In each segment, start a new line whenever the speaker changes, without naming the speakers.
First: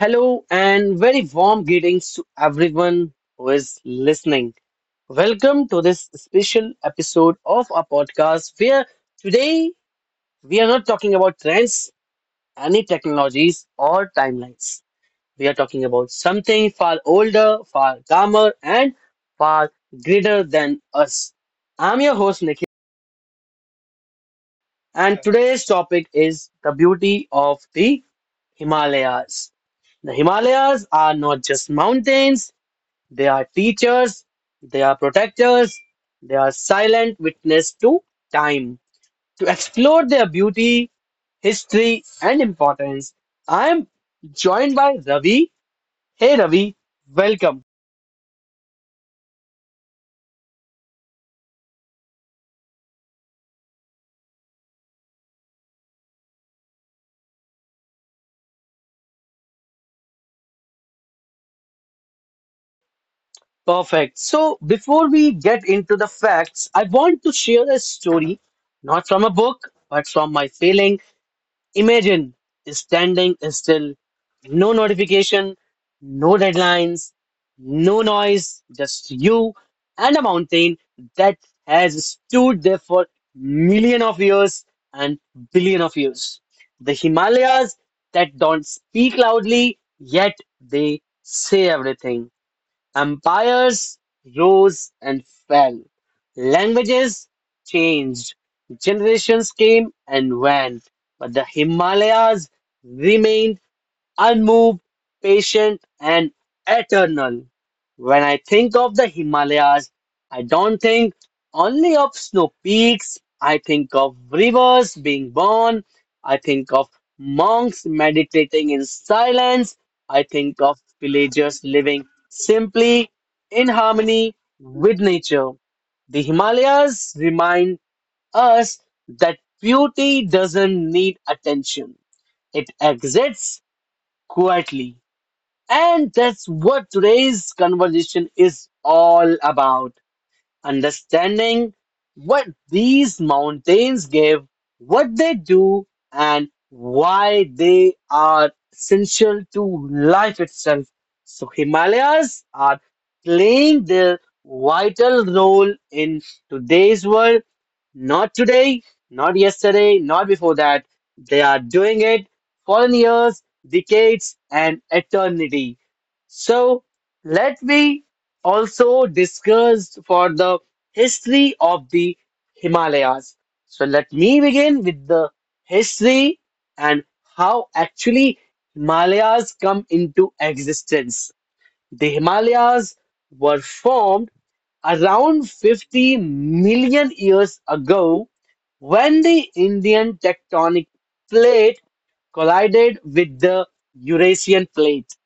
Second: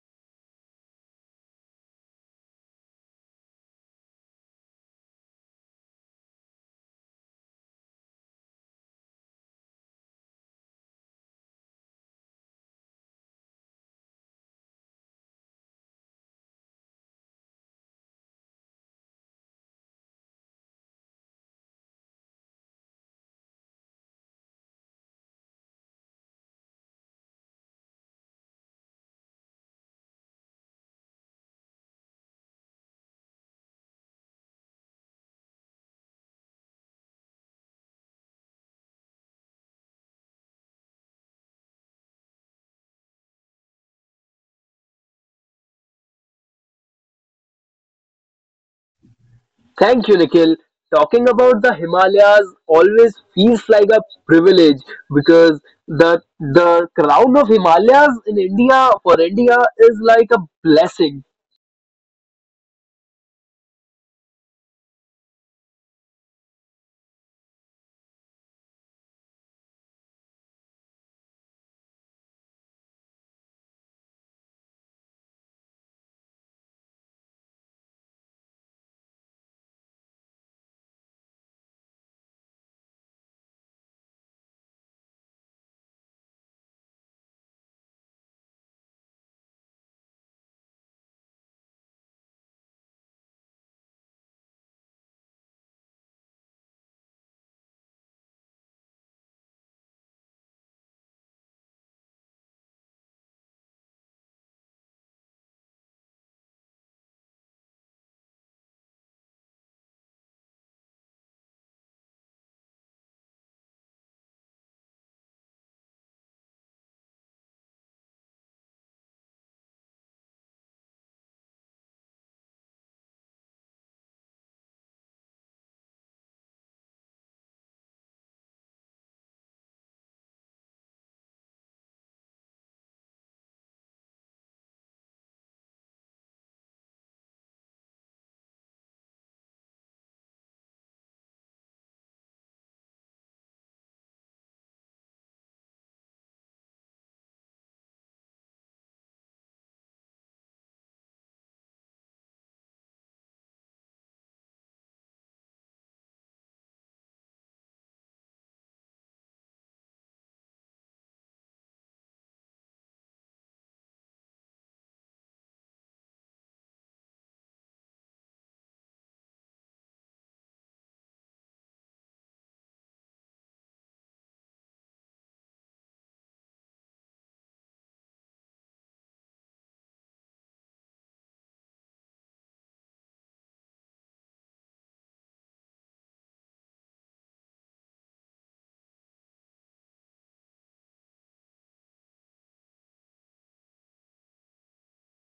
Hello and very warm greetings to everyone who is listening. Welcome to this special episode of our podcast where today we are not talking about trends, any technologies, or timelines. We are talking about something far older, far calmer, and far greater than us. I'm your host, Nikhil, and today's topic is the beauty of the Himalayas. The Himalayas are not just mountains. They are teachers, they are protectors, they are silent witness to time. To explore their beauty, history, and importance, I am joined by Ravi. Hey Ravi, welcome.
Thank you, Nikhil. Talking about the Himalayas always feels like a privilege because the the crown of Himalayas in India for India is like a blessing.
Perfect. So before we get into the facts, I want to share a story, not from a book, but from my feeling. Imagine standing still, no notification, no deadlines, no noise, just you and a mountain that has stood there for million of years and billion of years. The Himalayas that don't speak loudly, yet they say everything. Empires rose and fell. Languages changed. Generations came and went. But the Himalayas remained unmoved, patient, and eternal. When I think of the Himalayas, I don't think only of snow peaks, I think of rivers being born, I think of monks meditating in silence, I think of villagers living simply in harmony with nature. The Himalayas remind us that beauty doesn't need attention, it exists quietly. And that's what today's conversation is all about: understanding what these mountains give, what they do, and why they are essential to life itself. So, Himalayas are playing their vital role in today's world. Not today, not yesterday, not before that. They are doing it for years, decades, and eternity. So let me also discuss for the history of the Himalayas. So let me begin with the history and how actually Himalayas come into existence. The Himalayas were formed around 50 million years ago when the Indian tectonic plate collided with the Eurasian plate.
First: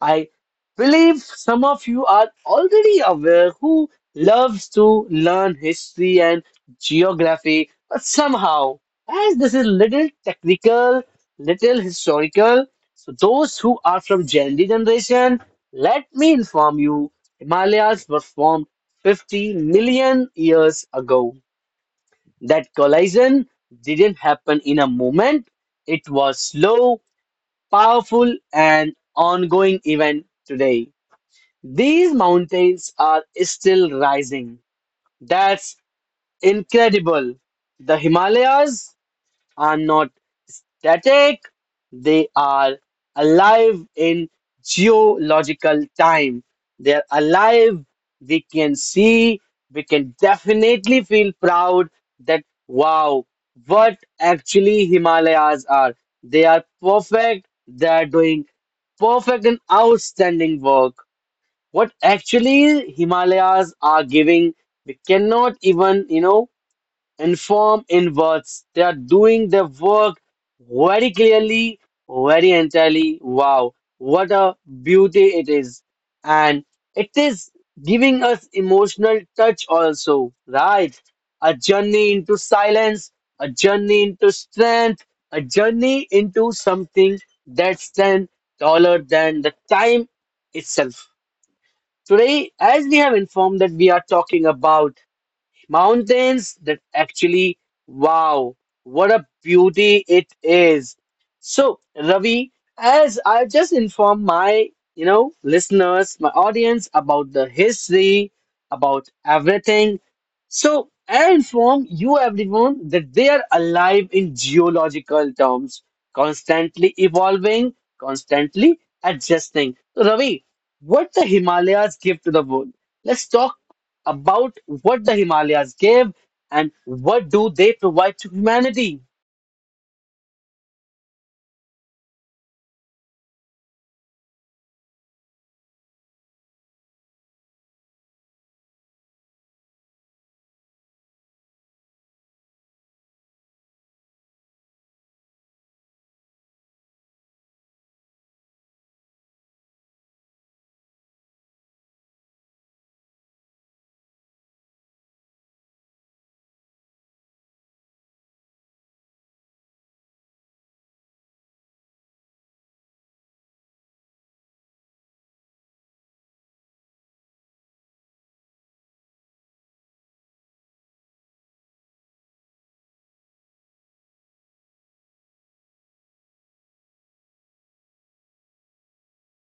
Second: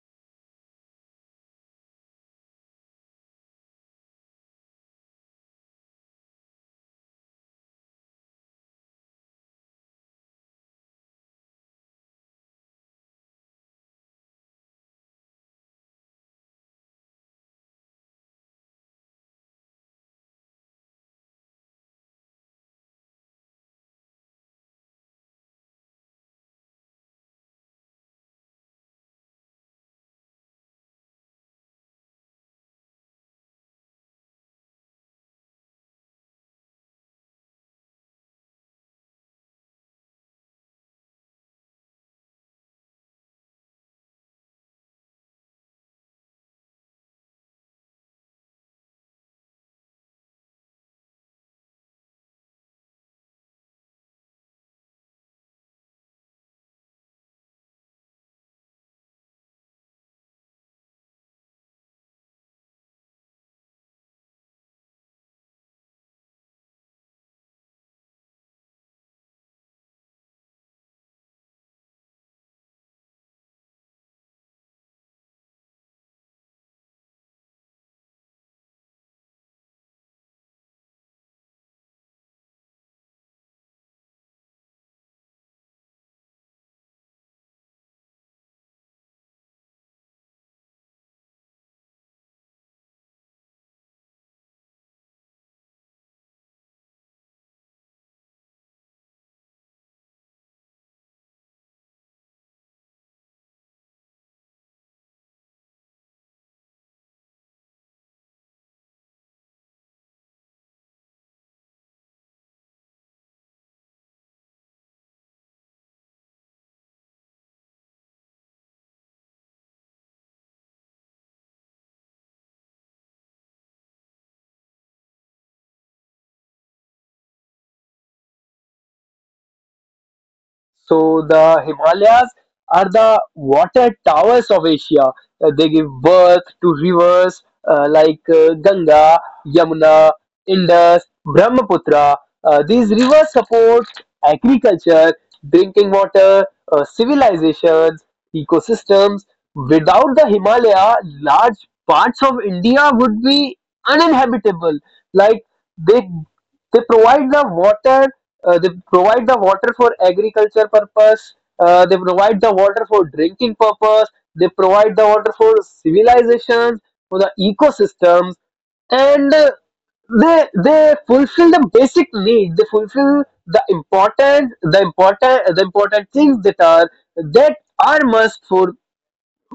I believe some of you are already aware who loves to learn history and geography, but somehow, as this is little technical, little historical, so those who are from Gen Z generation, let me inform you, Himalayas were formed 50 million years ago. That collision didn't happen in a moment. It was slow, powerful, and ongoing event today. These mountains are still rising. That's incredible. The Himalayas are not static, they are alive in geological time. They're alive, we can see, we can definitely feel proud that wow, what actually Himalayas are. They are perfect, they are doing perfect and outstanding work what actually Himalayas are giving, we cannot even, inform in words. They are doing their work very clearly, very entirely. Wow, what a beauty it is. And it is giving us emotional touch also, right? A journey into silence, a journey into strength, a journey into something that stands taller than the time itself. Today, as we have informed that we are talking about Mountains that actually, wow, what a beauty it is. So, Ravi, as I've just informed my, listeners, my audience about the history, about everything. So, I inform you everyone that they are alive in geological terms, constantly evolving, constantly adjusting. So, Ravi, what the Himalayas give to the world? Let's talk about what the Himalayas gave and what do they provide to humanity.
So the Himalayas are the water towers of Asia. They give birth to rivers like Ganga, Yamuna, Indus, Brahmaputra. These rivers support agriculture, drinking water, civilizations, ecosystems. Without the Himalaya, large parts of India would be uninhabitable. Like they they provide the water, they provide the water for agriculture purpose, they provide the water for drinking purpose, they provide the water for civilizations, for the ecosystems, and they fulfill the basic needs, they fulfill the important things that are must for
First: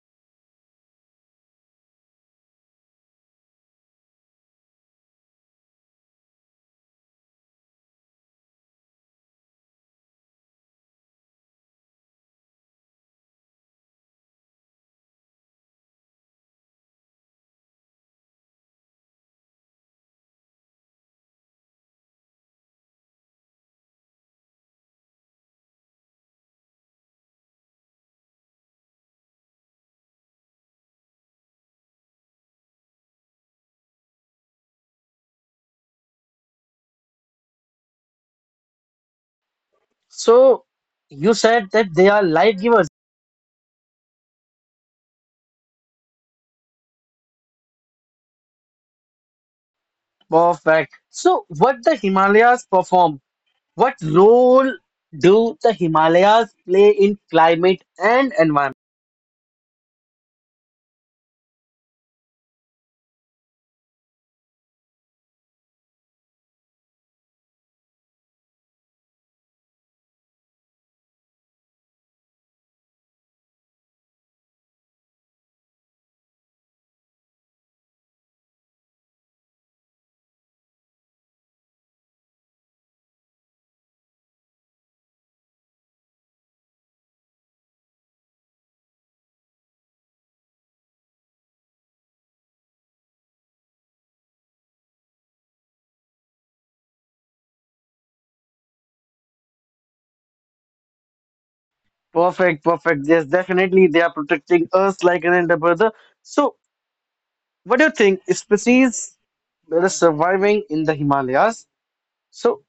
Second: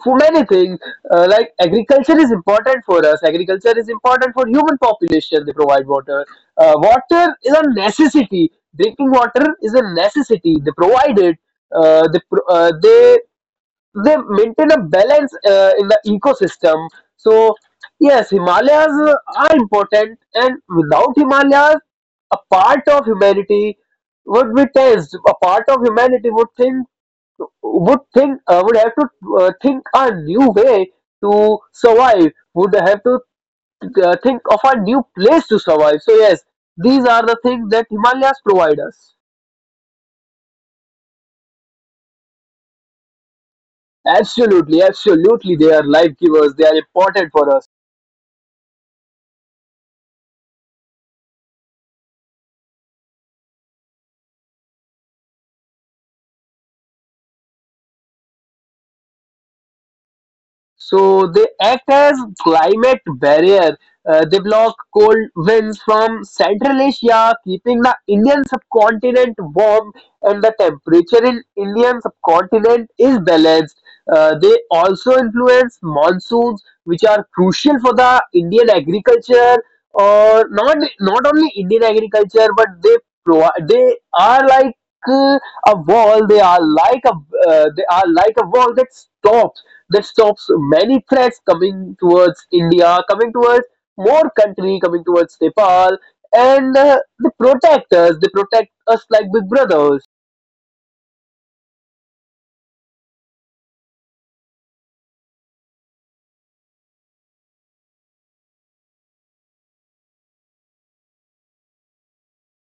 for many things. Like agriculture is important for us, agriculture is important for human population, they provide water. Water is a necessity, drinking water is a necessity, they provide it. Uh, they, pro- uh, they they maintain a balance in the ecosystem. So yes, Himalayas are important, and without Himalayas a part of humanity would be tensed, a part of humanity would think, would have to, think a new way to survive, would have to, think of a new place to survive. So yes, these are the things that Himalayas provide us.
So you said that they are life givers.
Absolutely, absolutely, they are life givers, they are important for us.
Perfect. So what the Himalayas perform? What role do the Himalayas play in climate and environment?
So they act as climate barrier. They block cold winds from Central Asia, keeping the Indian subcontinent warm, and the temperature in Indian subcontinent is balanced. They also influence monsoons, which are crucial for the Indian agriculture, or not only Indian agriculture, but they provide, they are like, uh, a wall. They are like a, they are like a wall that stops, that stops many threats coming towards India, coming towards more country, coming towards Nepal, and they protect us. They protect us like big brothers.
Perfect, perfect. Yes, definitely they are protecting us like an elder brother. So what do you think? Species that are surviving in the Himalayas. So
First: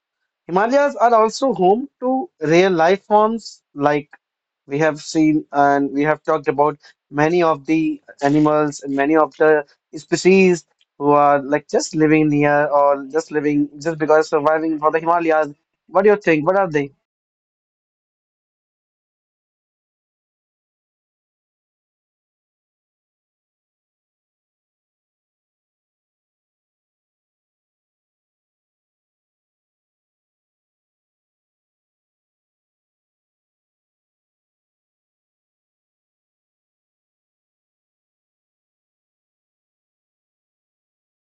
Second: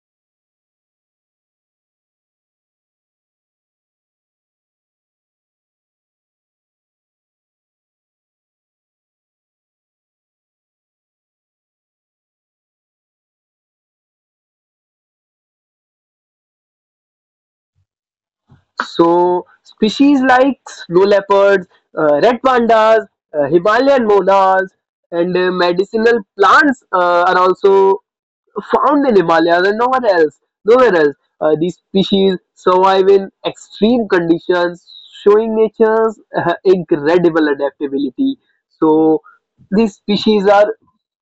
Himalayas are also home to rare life forms like we have seen and we have talked about many of the animals and many of the species who are like just living near or just living just because surviving for the Himalayas. What do you think? What are they?
So species like snow leopards, red pandas, Himalayan monas, and medicinal plants are also found in Himalayas and nowhere else. Nowhere else. These species survive in extreme conditions, showing nature's incredible adaptability. So these species are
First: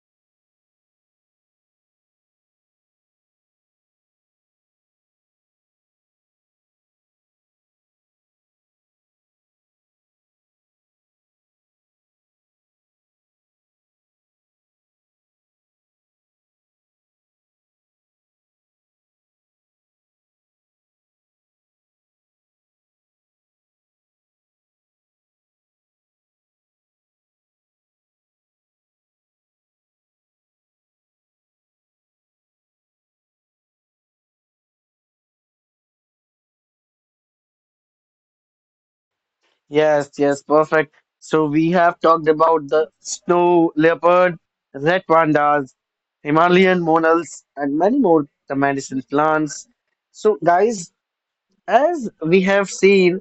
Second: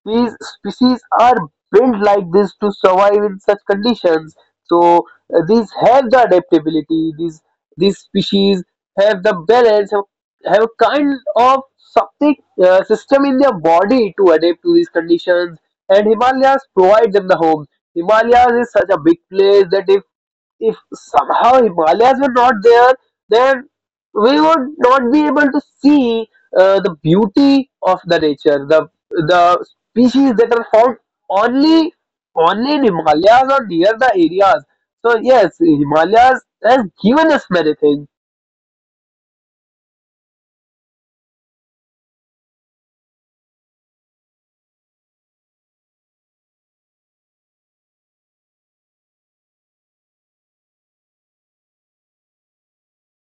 these species are built like this to survive in such conditions. So these have the adaptability. These species have the balance, have a kind of something, system in their body to adapt to these conditions, and Himalayas provide them the home. Himalayas is such a big place that, if somehow Himalayas were not there, then we would not be able to see the beauty of the nature, the species that are found only only in Himalayas or near the areas. So yes, Himalayas has given us many things.
Yes, yes, perfect. So we have talked about the snow leopard, red pandas, Himalayan monals, and many more the medicine plants. So guys, as we have seen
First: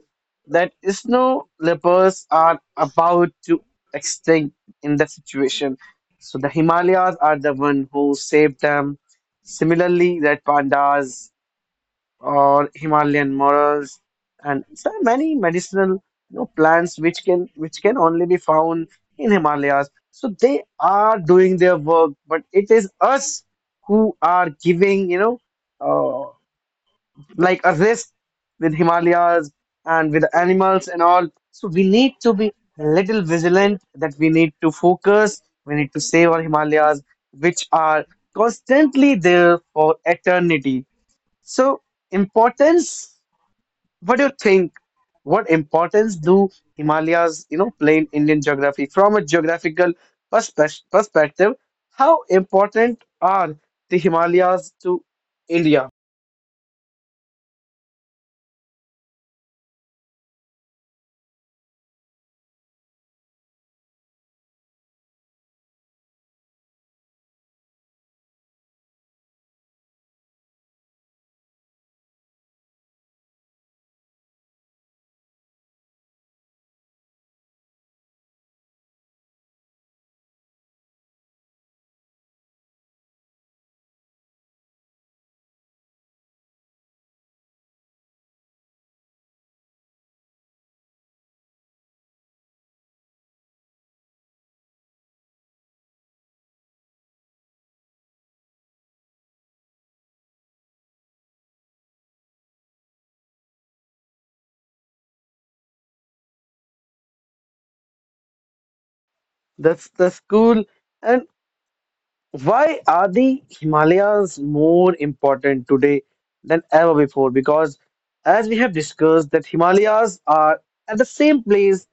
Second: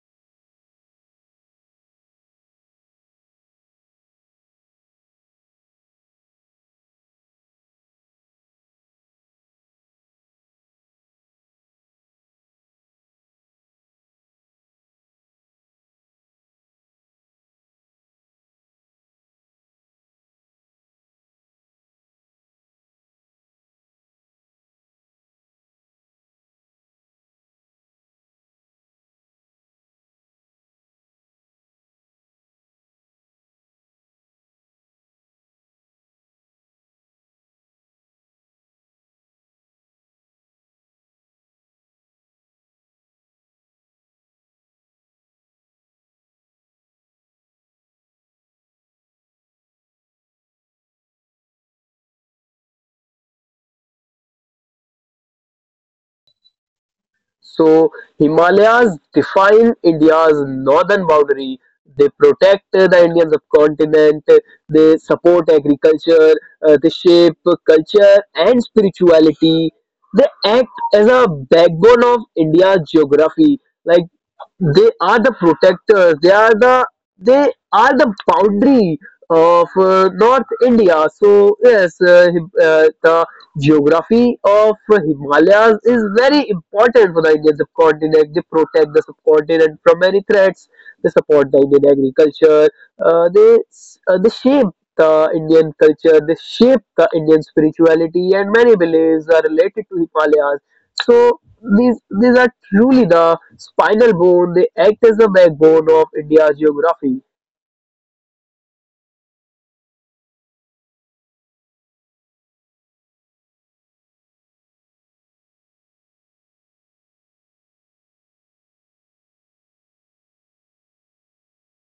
that snow leopards are about to extinct in that situation. So the Himalayas are the one who saved them. Similarly, red pandas or Himalayan morels and so many medicinal plants which can only be found in Himalayas. So they are doing their work, but it is us who are giving, uh, like a risk with Himalayas and with animals and all. So we need to be a little vigilant that we need to focus, we need to save our Himalayas, which are constantly there for eternity. So importance, what do you think? What importance do Himalayas, play in Indian geography from a geographical perspective? How important are the Himalayas to India?
So Himalayas define India's northern boundary. They protect the Indian subcontinent. They support agriculture. They shape culture and spirituality. They act as a backbone of India's geography. Like they are the protectors, they are the boundary of north India. So yes, the geography of Himalayas is very important for the Indian subcontinent. They protect the subcontinent from many threats, they support the Indian agriculture, they shape the Indian culture, they shape the Indian spirituality, and many beliefs are related to Himalayas. So these are truly the spinal bone. They act as the backbone of India's geography.
That's the school. And why are the Himalayas more important today than ever before? Because as we have discussed, that Himalayas are at the same place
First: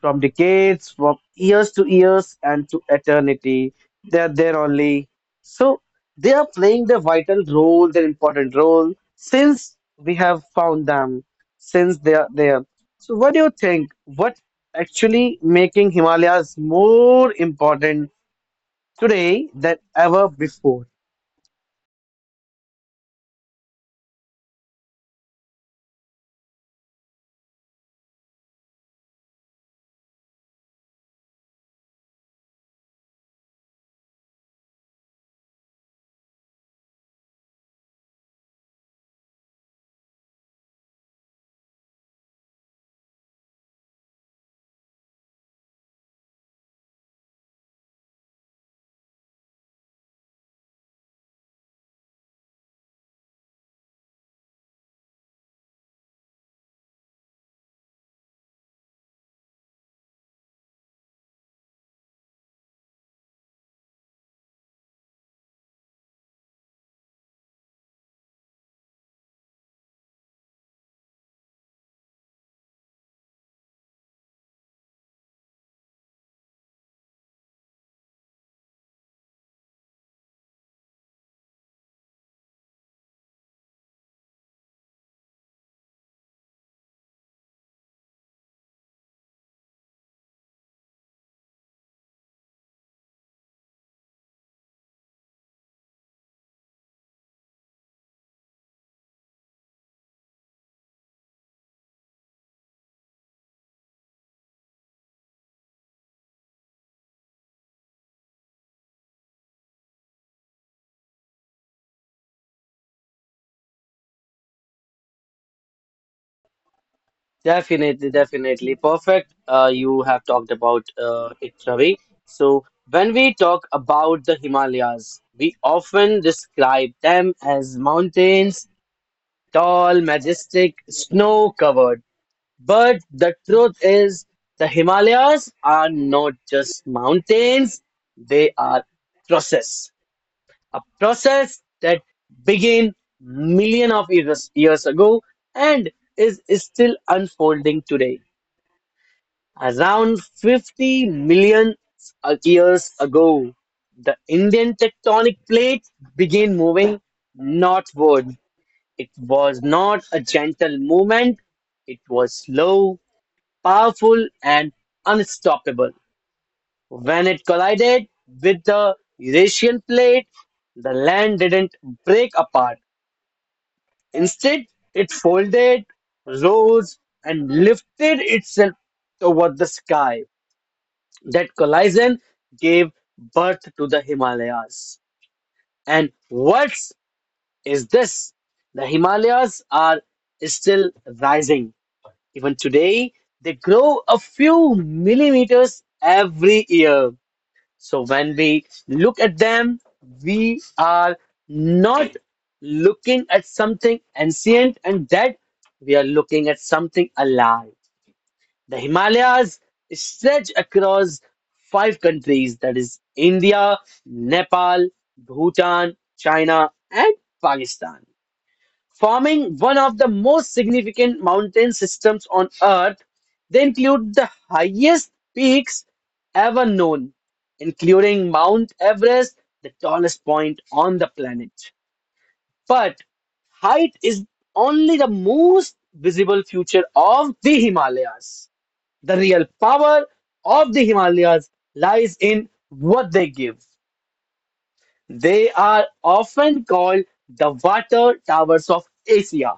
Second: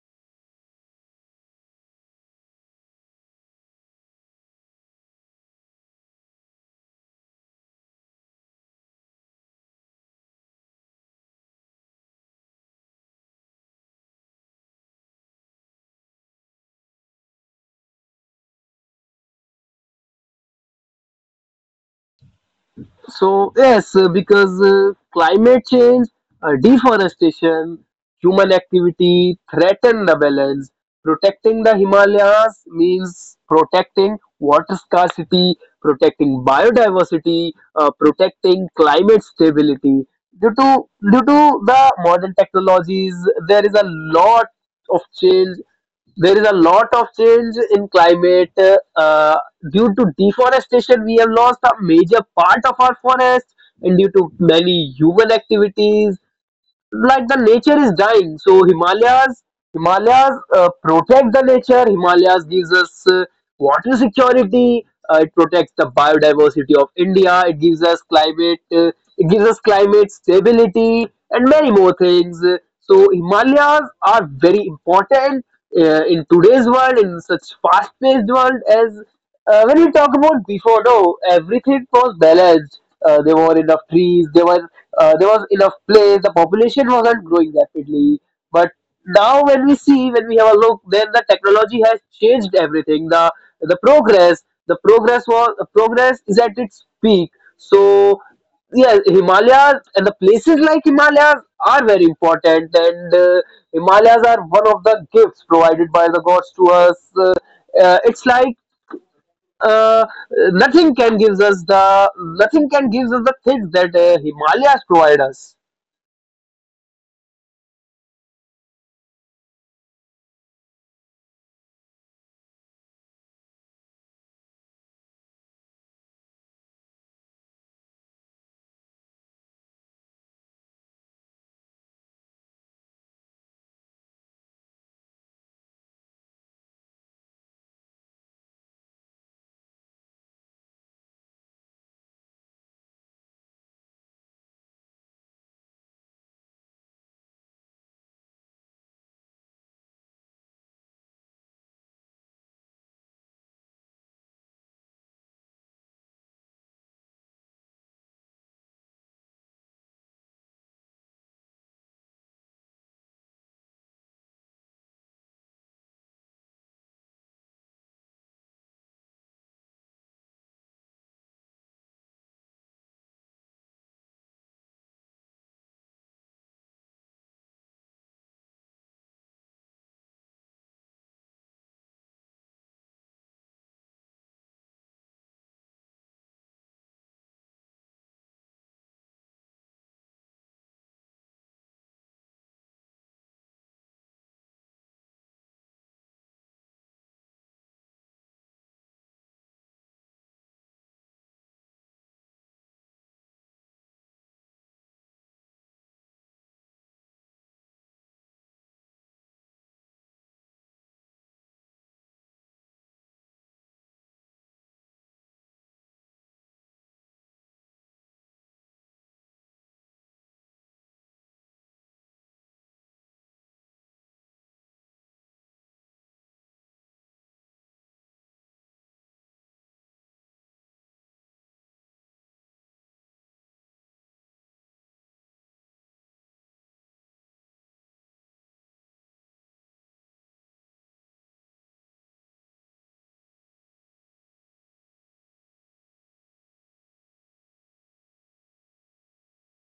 from decades, from years to years, and to eternity. They are there only. So they are playing their vital role, their important role, since we have found them, since they are there. So what do you think? What actually making Himalayas more important today than ever before.
So yes, because climate change, deforestation, human activity threaten the balance. Protecting the Himalayas means protecting water scarcity, protecting biodiversity, protecting climate stability. Due to due to the modern technologies, there is a lot of change, there is a lot of change in climate. Uh, due to deforestation we have lost a major part of our forest, and due to many human activities, like, the nature is dying. So Himalayas protect the nature. Himalayas gives us, water security, it protects the biodiversity of India, it gives us climate, it gives us climate stability and many more things. So Himalayas are very important in today's world, in such fast paced world. As When you talk about before, no, everything was balanced. There were enough trees. There was enough place. The population wasn't growing rapidly. But now, when we see, when we have a look, then the technology has changed everything. The progress, the progress is at its peak. So yeah, Himalayas and the places like Himalayas are very important, and Himalayas are one of the gifts provided by the gods to us. It's like, uh, nothing can gives us the, nothing can gives us the things that Himalayas provide us.
Definitely, definitely. Perfect. You have talked about it, Ravi. So, when we talk about the Himalayas, we often describe them as mountains, tall, majestic, snow covered. But the truth is, the Himalayas are not just mountains, they are process. A process that began millions of years ago and is still unfolding today. Around 50 million years ago, the Indian tectonic plate began moving northward. It was not a gentle movement, it was slow, powerful, and unstoppable. When it collided with the Eurasian plate, the land didn't break apart. Instead, it folded, rose, and lifted itself toward the sky. That collision gave birth to the Himalayas. And worse is this: the Himalayas are still rising. Even today, they grow a few millimeters every year. So when we look at them, we are not looking at something ancient and dead, we are looking at something alive. The Himalayas stretch across five countries, that is, India, Nepal, Bhutan, China, and Pakistan, forming one of the most significant mountain systems on Earth. They include the highest peaks ever known, including Mount Everest, the tallest point on the planet. But height is only the most visible feature of the Himalayas. The real power of the Himalayas lies in what they give. They are often called the water towers of Asia.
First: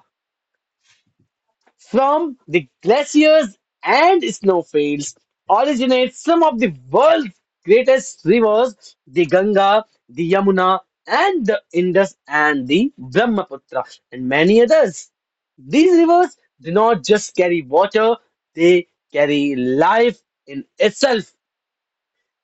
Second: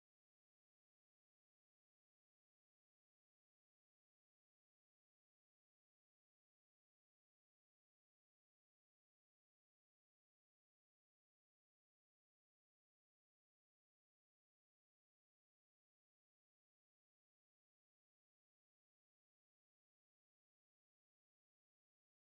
From the glaciers and snowfields originate some of the world's greatest rivers, the Ganga, the Yamuna, and the Indus and the Brahmaputra, and many others. These rivers do not just carry water, they carry life in itself.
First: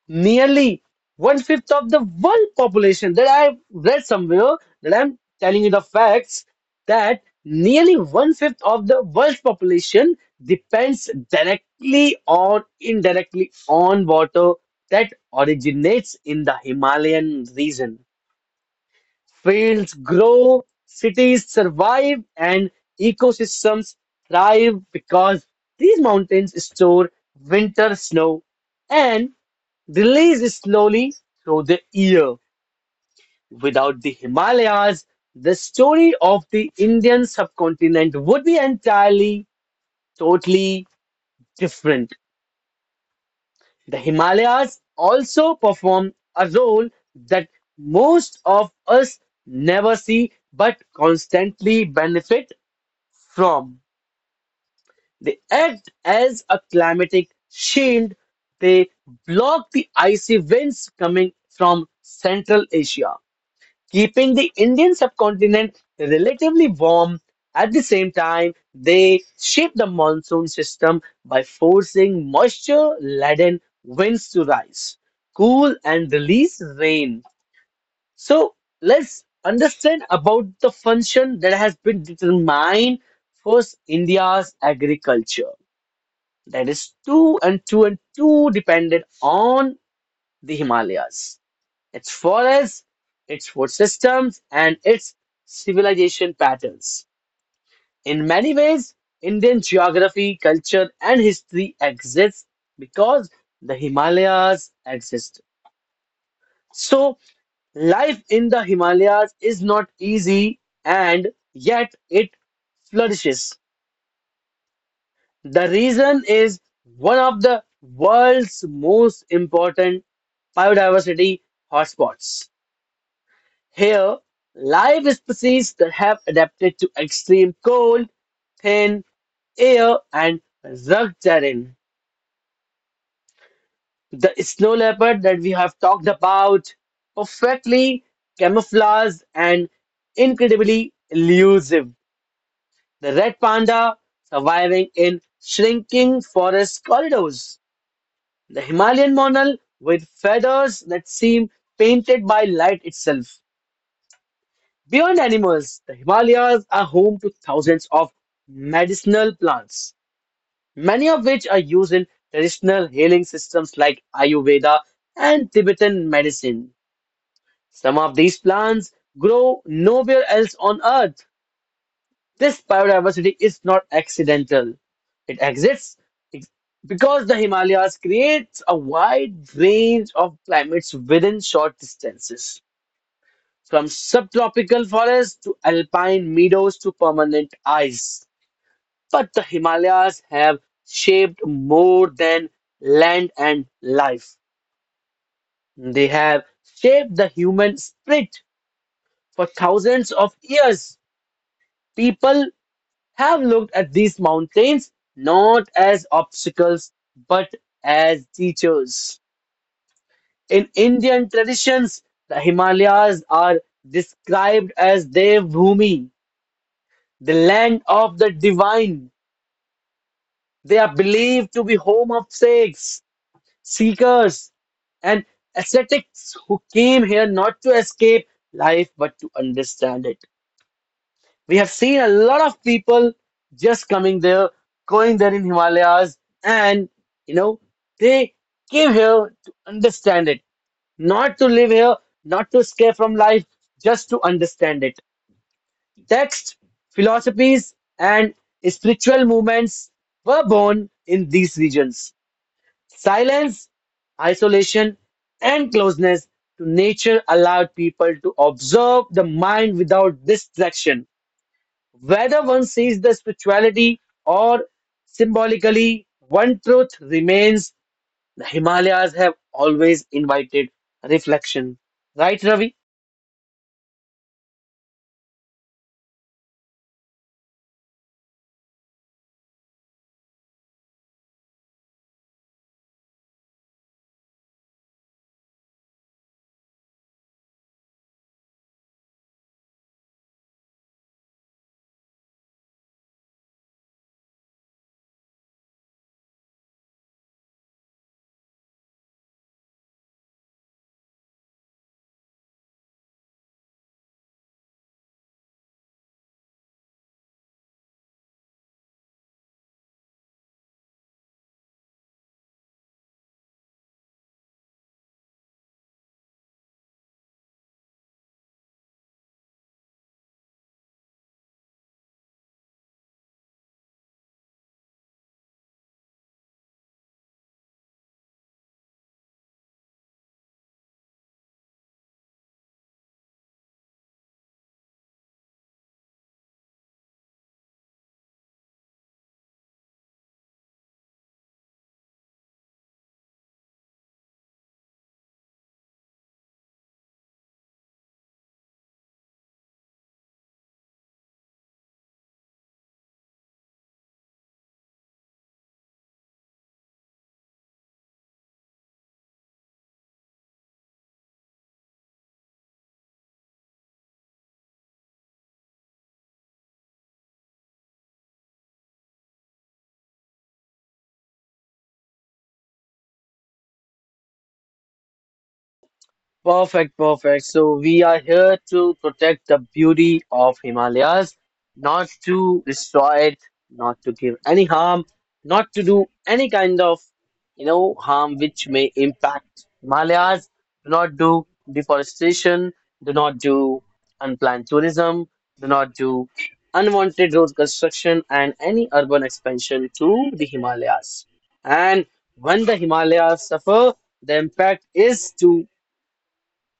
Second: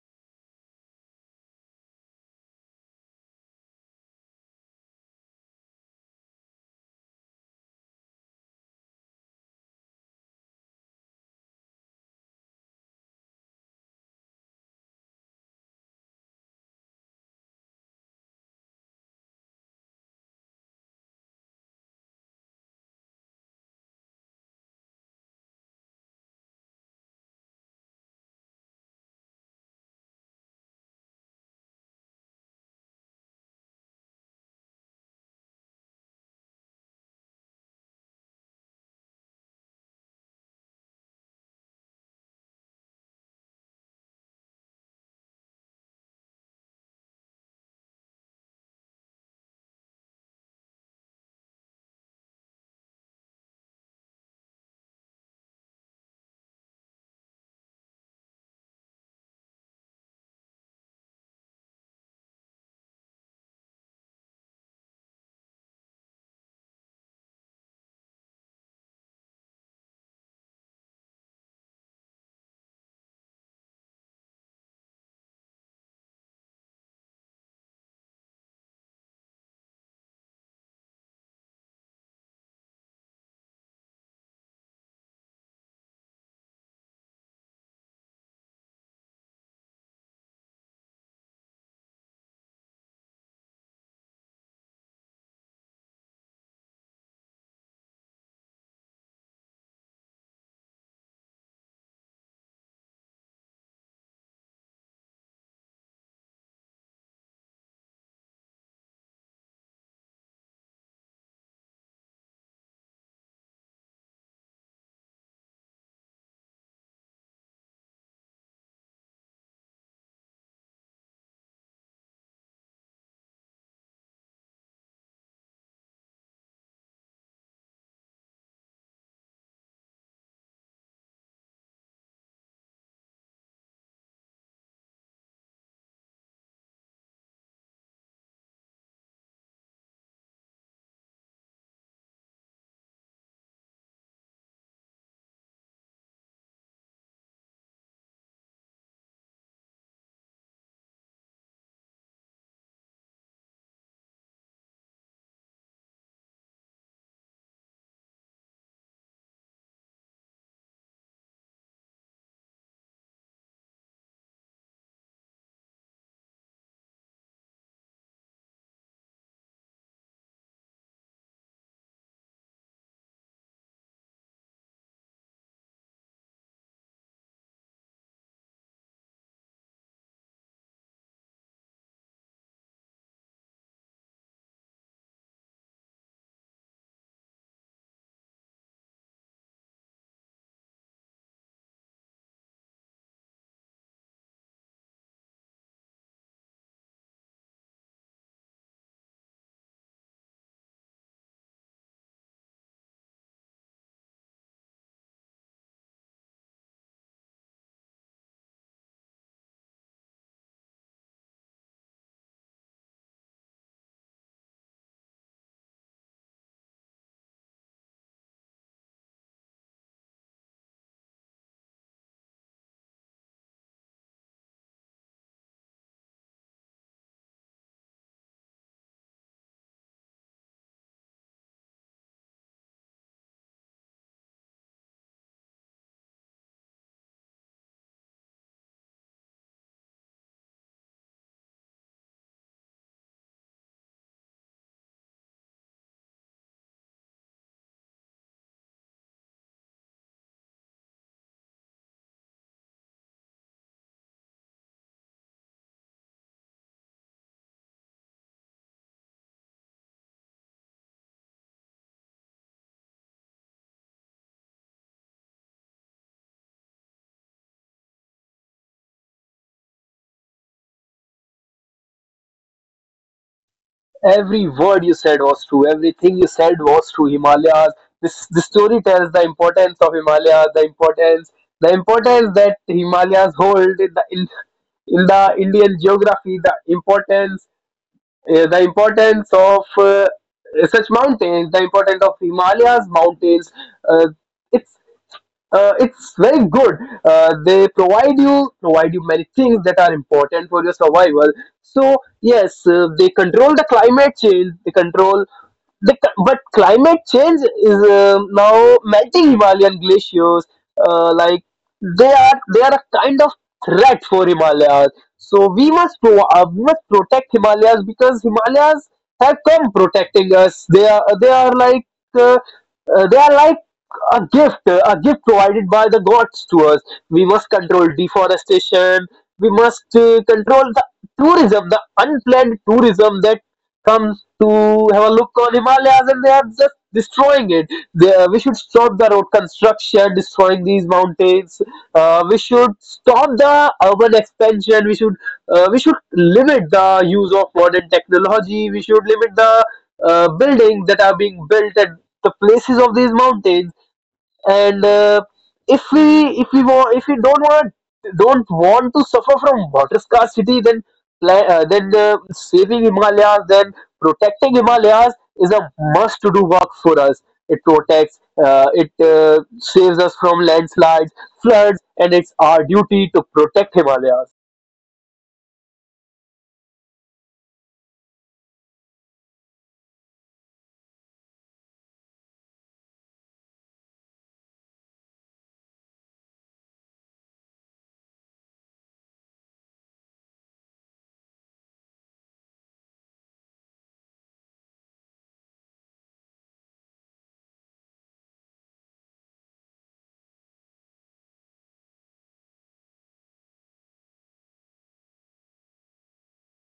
Nearly one fifth of the world population, that I've read somewhere, that I'm telling you the facts, that nearly one fifth of the world's population depends directly or indirectly on water that originates in the Himalayan region. Fields grow, cities survive, and ecosystems thrive because these mountains store winter snow and released slowly through the year. Without the Himalayas, the story of the Indian subcontinent would be entirely, totally different. The Himalayas also perform a role that most of us never see but constantly benefit from. They act as a climatic shield. They block the icy winds coming from Central Asia, keeping the Indian subcontinent relatively warm. At the same time, they shape the monsoon system by forcing moisture laden winds to rise, cool, and release rain. So, let's understand about the function that has been determined for India's agriculture. That is two and two and two dependent on the Himalayas, its forests, its food systems, and its civilization patterns. In many ways, Indian geography, culture, and history exist because the Himalayas exist. So, life in the Himalayas is not easy, and yet it flourishes. The reason is one of the world's most important biodiversity hotspots. Here, live species that have adapted to extreme cold, thin air, and rugged terrain. The snow leopard that we have talked about, perfectly camouflaged and incredibly elusive. The red panda surviving in shrinking forest corridors. The Himalayan monal with feathers that seem painted by light itself. Beyond animals, the Himalayas are home to thousands of medicinal plants, many of which are used in traditional healing systems like Ayurveda and Tibetan medicine. Some of these plants grow nowhere else on earth. This biodiversity is not accidental. It exists ex- because the Himalayas creates a wide range of climates within short distances. From subtropical forests to alpine meadows to permanent ice. But the Himalayas have shaped more than land and life. They have shaped the human spirit for thousands of years. People have looked at these mountains not as obstacles but as teachers. In Indian traditions, the Himalayas are described as Dev Bhumi, the land of the divine. They are believed to be home of sakes, seekers, and ascetics who came here not to escape life but to understand it. We have seen a lot of people just coming there, going there in Himalayas, and you know, they came here to understand it, not to live here, not to escape from life, just to understand it. Texts, philosophies, and spiritual movements were born in these regions. Silence, isolation, and closeness to nature allowed people to observe the mind without distraction. Whether one sees the spirituality or symbolically, one truth remains the Himalayas have always invited reflection. Right, Ravi?
Every word you said was true. Everything you said was true. Himalayas. This the story tells the importance of Himalayas, the importance that Himalayas hold in the Indian geography, the importance of such mountains, the importance of Himalayas mountains. Uh, it's it's very good. They provide you Provide you many things that are important for your survival. So yes, they control the climate change. They control the c- but climate change is now melting Himalayan glaciers. Like they are a kind of threat for Himalayas. So we must protect Himalayas because Himalayas have come protecting us. They are like, uh, uh, they are like a gift provided by the gods to us. We must control deforestation. We must control the tourism, the unplanned tourism that comes to have a look on Himalayas and they are just destroying it. We should stop the road construction, destroying these mountains. We should stop the urban expansion. We should, we should limit the use of modern technology. We should limit the, buildings that are being built at the places of these mountains, and if we want, if we don't want to suffer from water scarcity, then, saving Himalayas, then protecting Himalayas is a must to do work for us. It protects, it saves us from landslides, floods, and it's our duty to protect Himalayas.
Perfect, perfect. So we are here to protect the beauty of Himalayas, not to destroy it, not to give any harm, not to do any harm which may impact Himalayas. Do not do deforestation, do not do unplanned tourism, do not do unwanted road construction and any urban expansion to the Himalayas. And when the Himalayas suffer, the impact is to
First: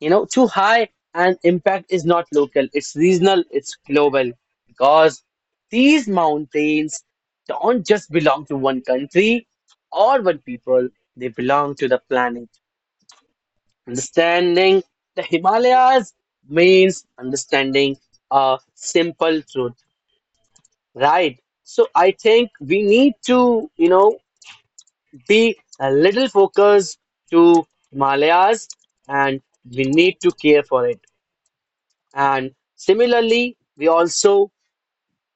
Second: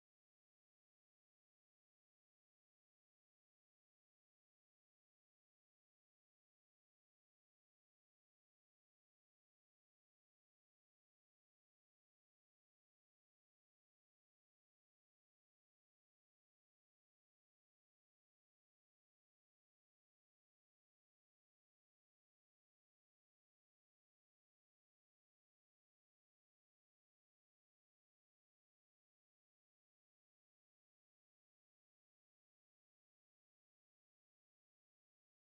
you know, too high and impact is not local, it's regional, it's global. Because these mountains don't just belong to one country or one people, they belong to the planet. Understanding the Himalayas means understanding a simple truth, right? So I think we need to, be a little focused to Himalayas and we need to care for it. And similarly, we also,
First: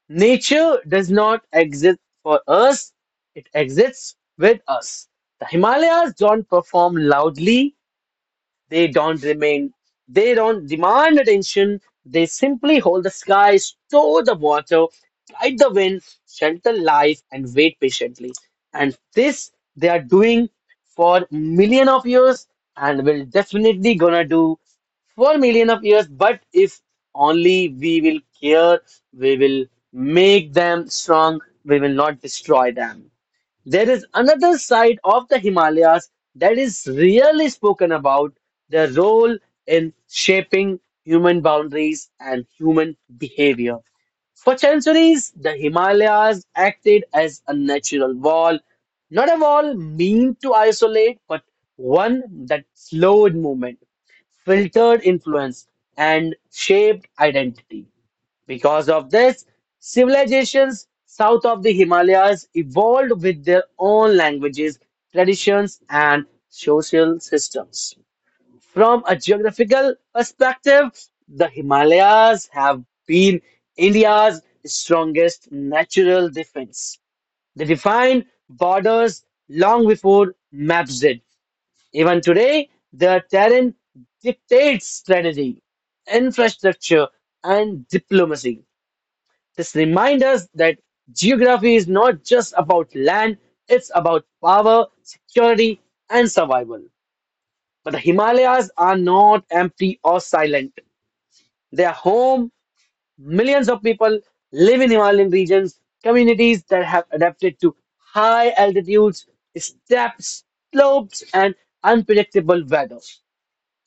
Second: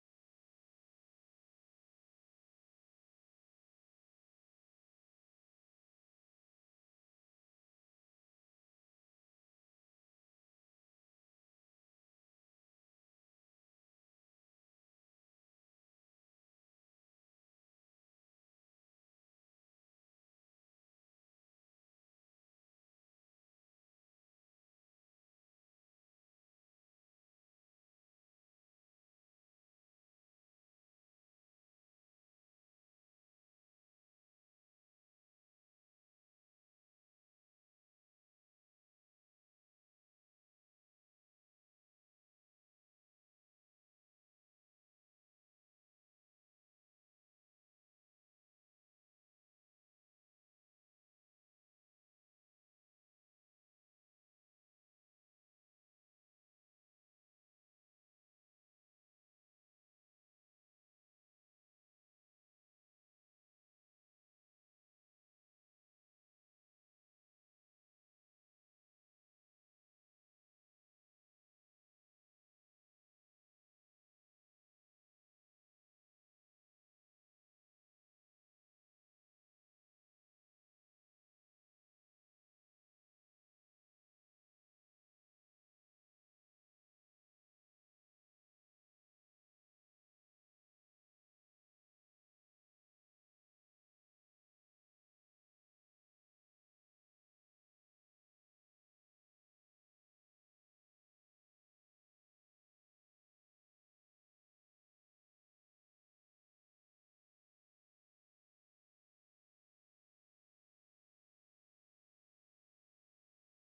nature does not exist for us, it exists with us. The Himalayas don't perform loudly, they don't remain, they don't demand attention. They simply hold the sky, store the water, guide the wind, shelter life, and wait patiently. And this they are doing for million of years and will definitely gonna do for million of years. But if only we will care, we will make them strong, we will not destroy them. There is another side of the Himalayas that is really spoken about the role in shaping human boundaries and human behavior. For centuries, the Himalayas acted as a natural wall, not a wall meant to isolate, but one that slowed movement, filtered influence, and shaped identity. Because of this, civilizations south of the Himalayas evolved with their own languages, traditions, and social systems. From a geographical perspective, the Himalayas have been India's strongest natural defense. They defined borders long before maps did. Even today, their terrain dictates strategy, infrastructure, and diplomacy. This reminds us that geography is not just about land, it's about power, security, and survival. But the Himalayas are not empty or silent. They are home. Millions of people live in Himalayan regions, communities that have adapted to high altitudes, steps, slopes, and unpredictable weather.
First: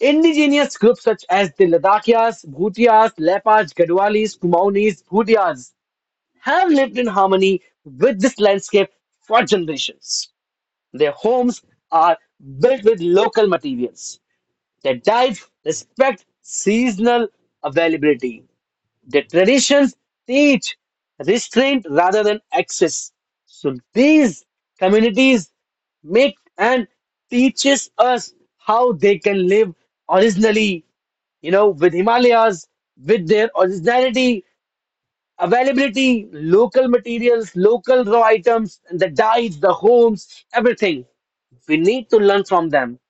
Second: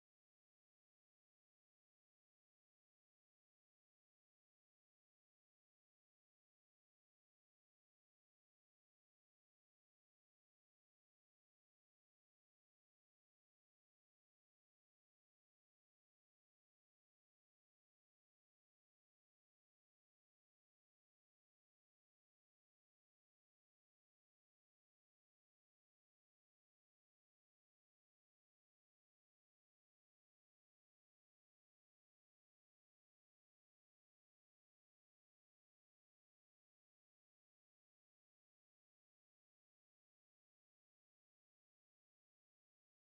Indigenous groups such as the Ladakhis, Bhutias, Lepas, Gadwalis, Kumaunis, Bhutias have lived in harmony with this landscape for generations. Their homes are built with local materials. Their diets respect seasonal availability. Their traditions teach restraint rather than excess. So these communities make and teaches us how they can live originally, with Himalayas, with their originality availability, local materials, local raw items, the dyes, the homes, everything. We need to learn from them.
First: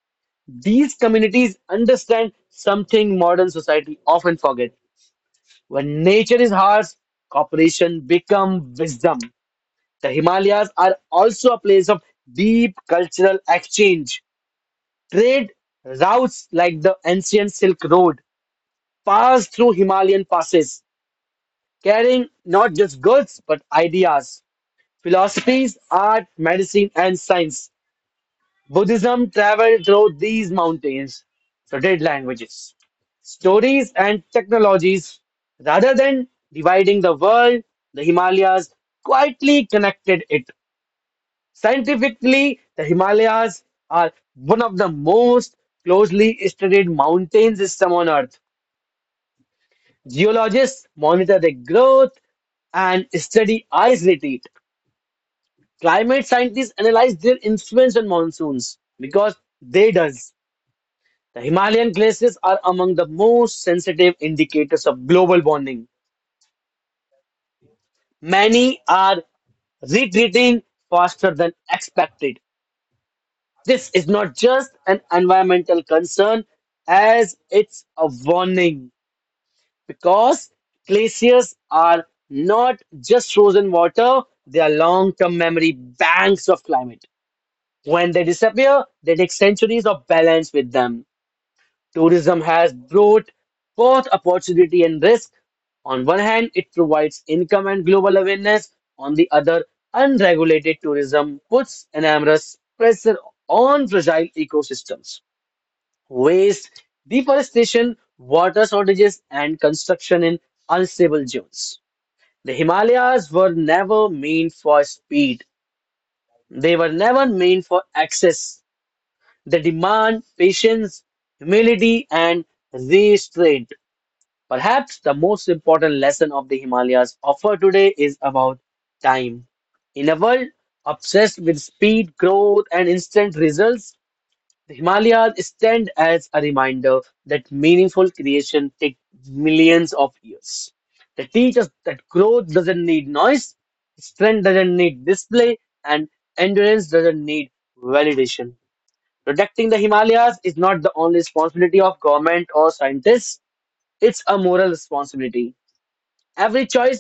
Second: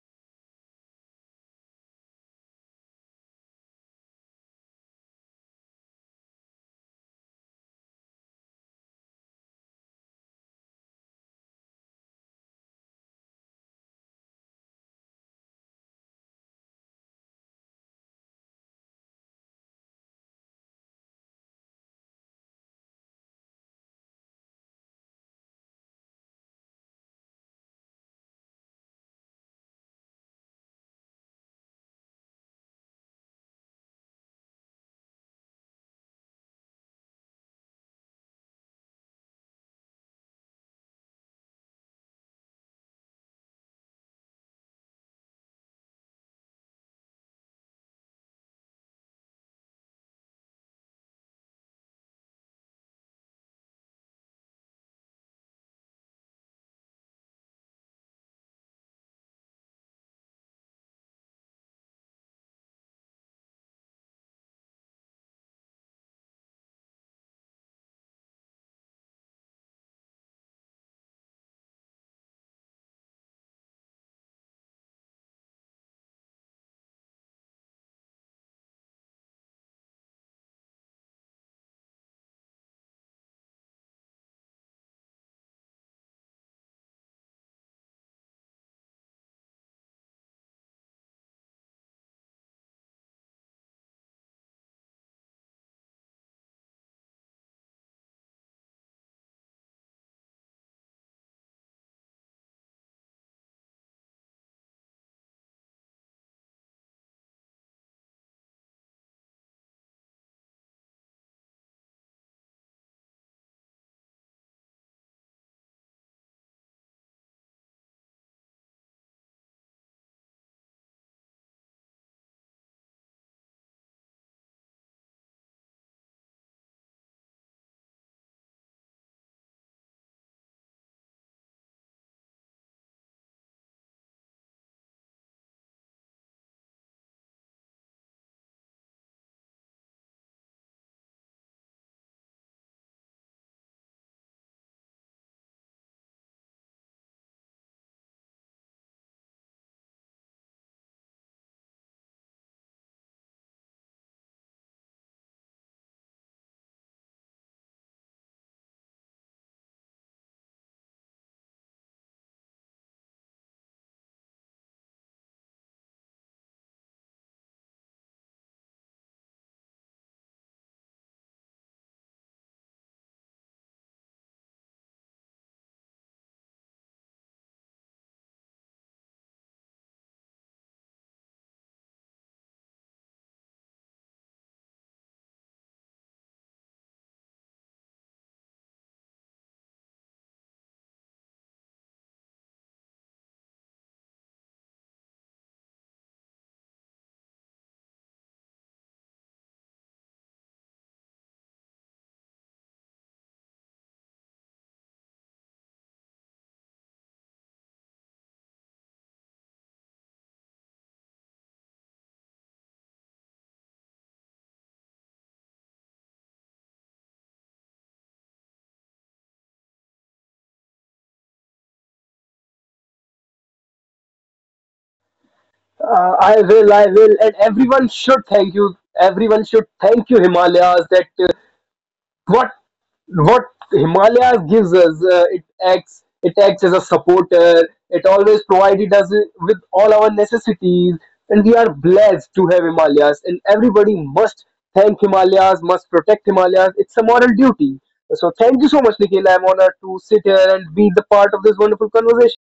These communities understand something modern society often forget. When nature is harsh, cooperation become wisdom. The Himalayas are also a place of deep cultural exchange. Trade routes like the ancient Silk Road pass through Himalayan passes, carrying not just goods but ideas. Philosophies, art, medicine, and science. Buddhism traveled through these mountains, so did languages, stories, and technologies. Rather than dividing the world, the Himalayas quietly connected it. Scientifically, the Himalayas are one of the most closely studied mountain system on Earth. Geologists monitor their growth and study ice retreat. Climate scientists analyze their influence on monsoons because they does. The Himalayan glaciers are among the most sensitive indicators of global warming. Many are retreating faster than expected. This is not just an environmental concern, as it's a warning because glaciers are not just frozen water, they are long term memory banks of climate. When they disappear, they take centuries of balance with them. Tourism has brought both opportunity and risk. On one hand, it provides income and global awareness. On the other, unregulated tourism puts enormous pressure on fragile ecosystems. Waste, deforestation, water shortages, and construction in unstable zones. The Himalayas were never meant for speed. They were never meant for access. They demand patience, humility, and restraint. Perhaps the most important lesson of the Himalayas offer today is about time. In a world obsessed with speed, growth, and instant results, the Himalayas stand as a reminder that meaningful creation takes millions of years. They teach us that growth doesn't need noise, strength doesn't need display, and endurance doesn't need validation. Protecting the Himalayas is not the only responsibility of government or scientists, it's a moral responsibility. Every choice.
I will, and everyone should thank you. Everyone should thank you, Himalayas. That, what what Himalayas gives us, it acts as a supporter. It always provided us with all our necessities, and we are blessed to have Himalayas. And everybody must thank Himalayas, must protect Himalayas. It's a moral duty. So thank you so much, Nikhil. I'm honored to sit here and be the part of this wonderful conversation.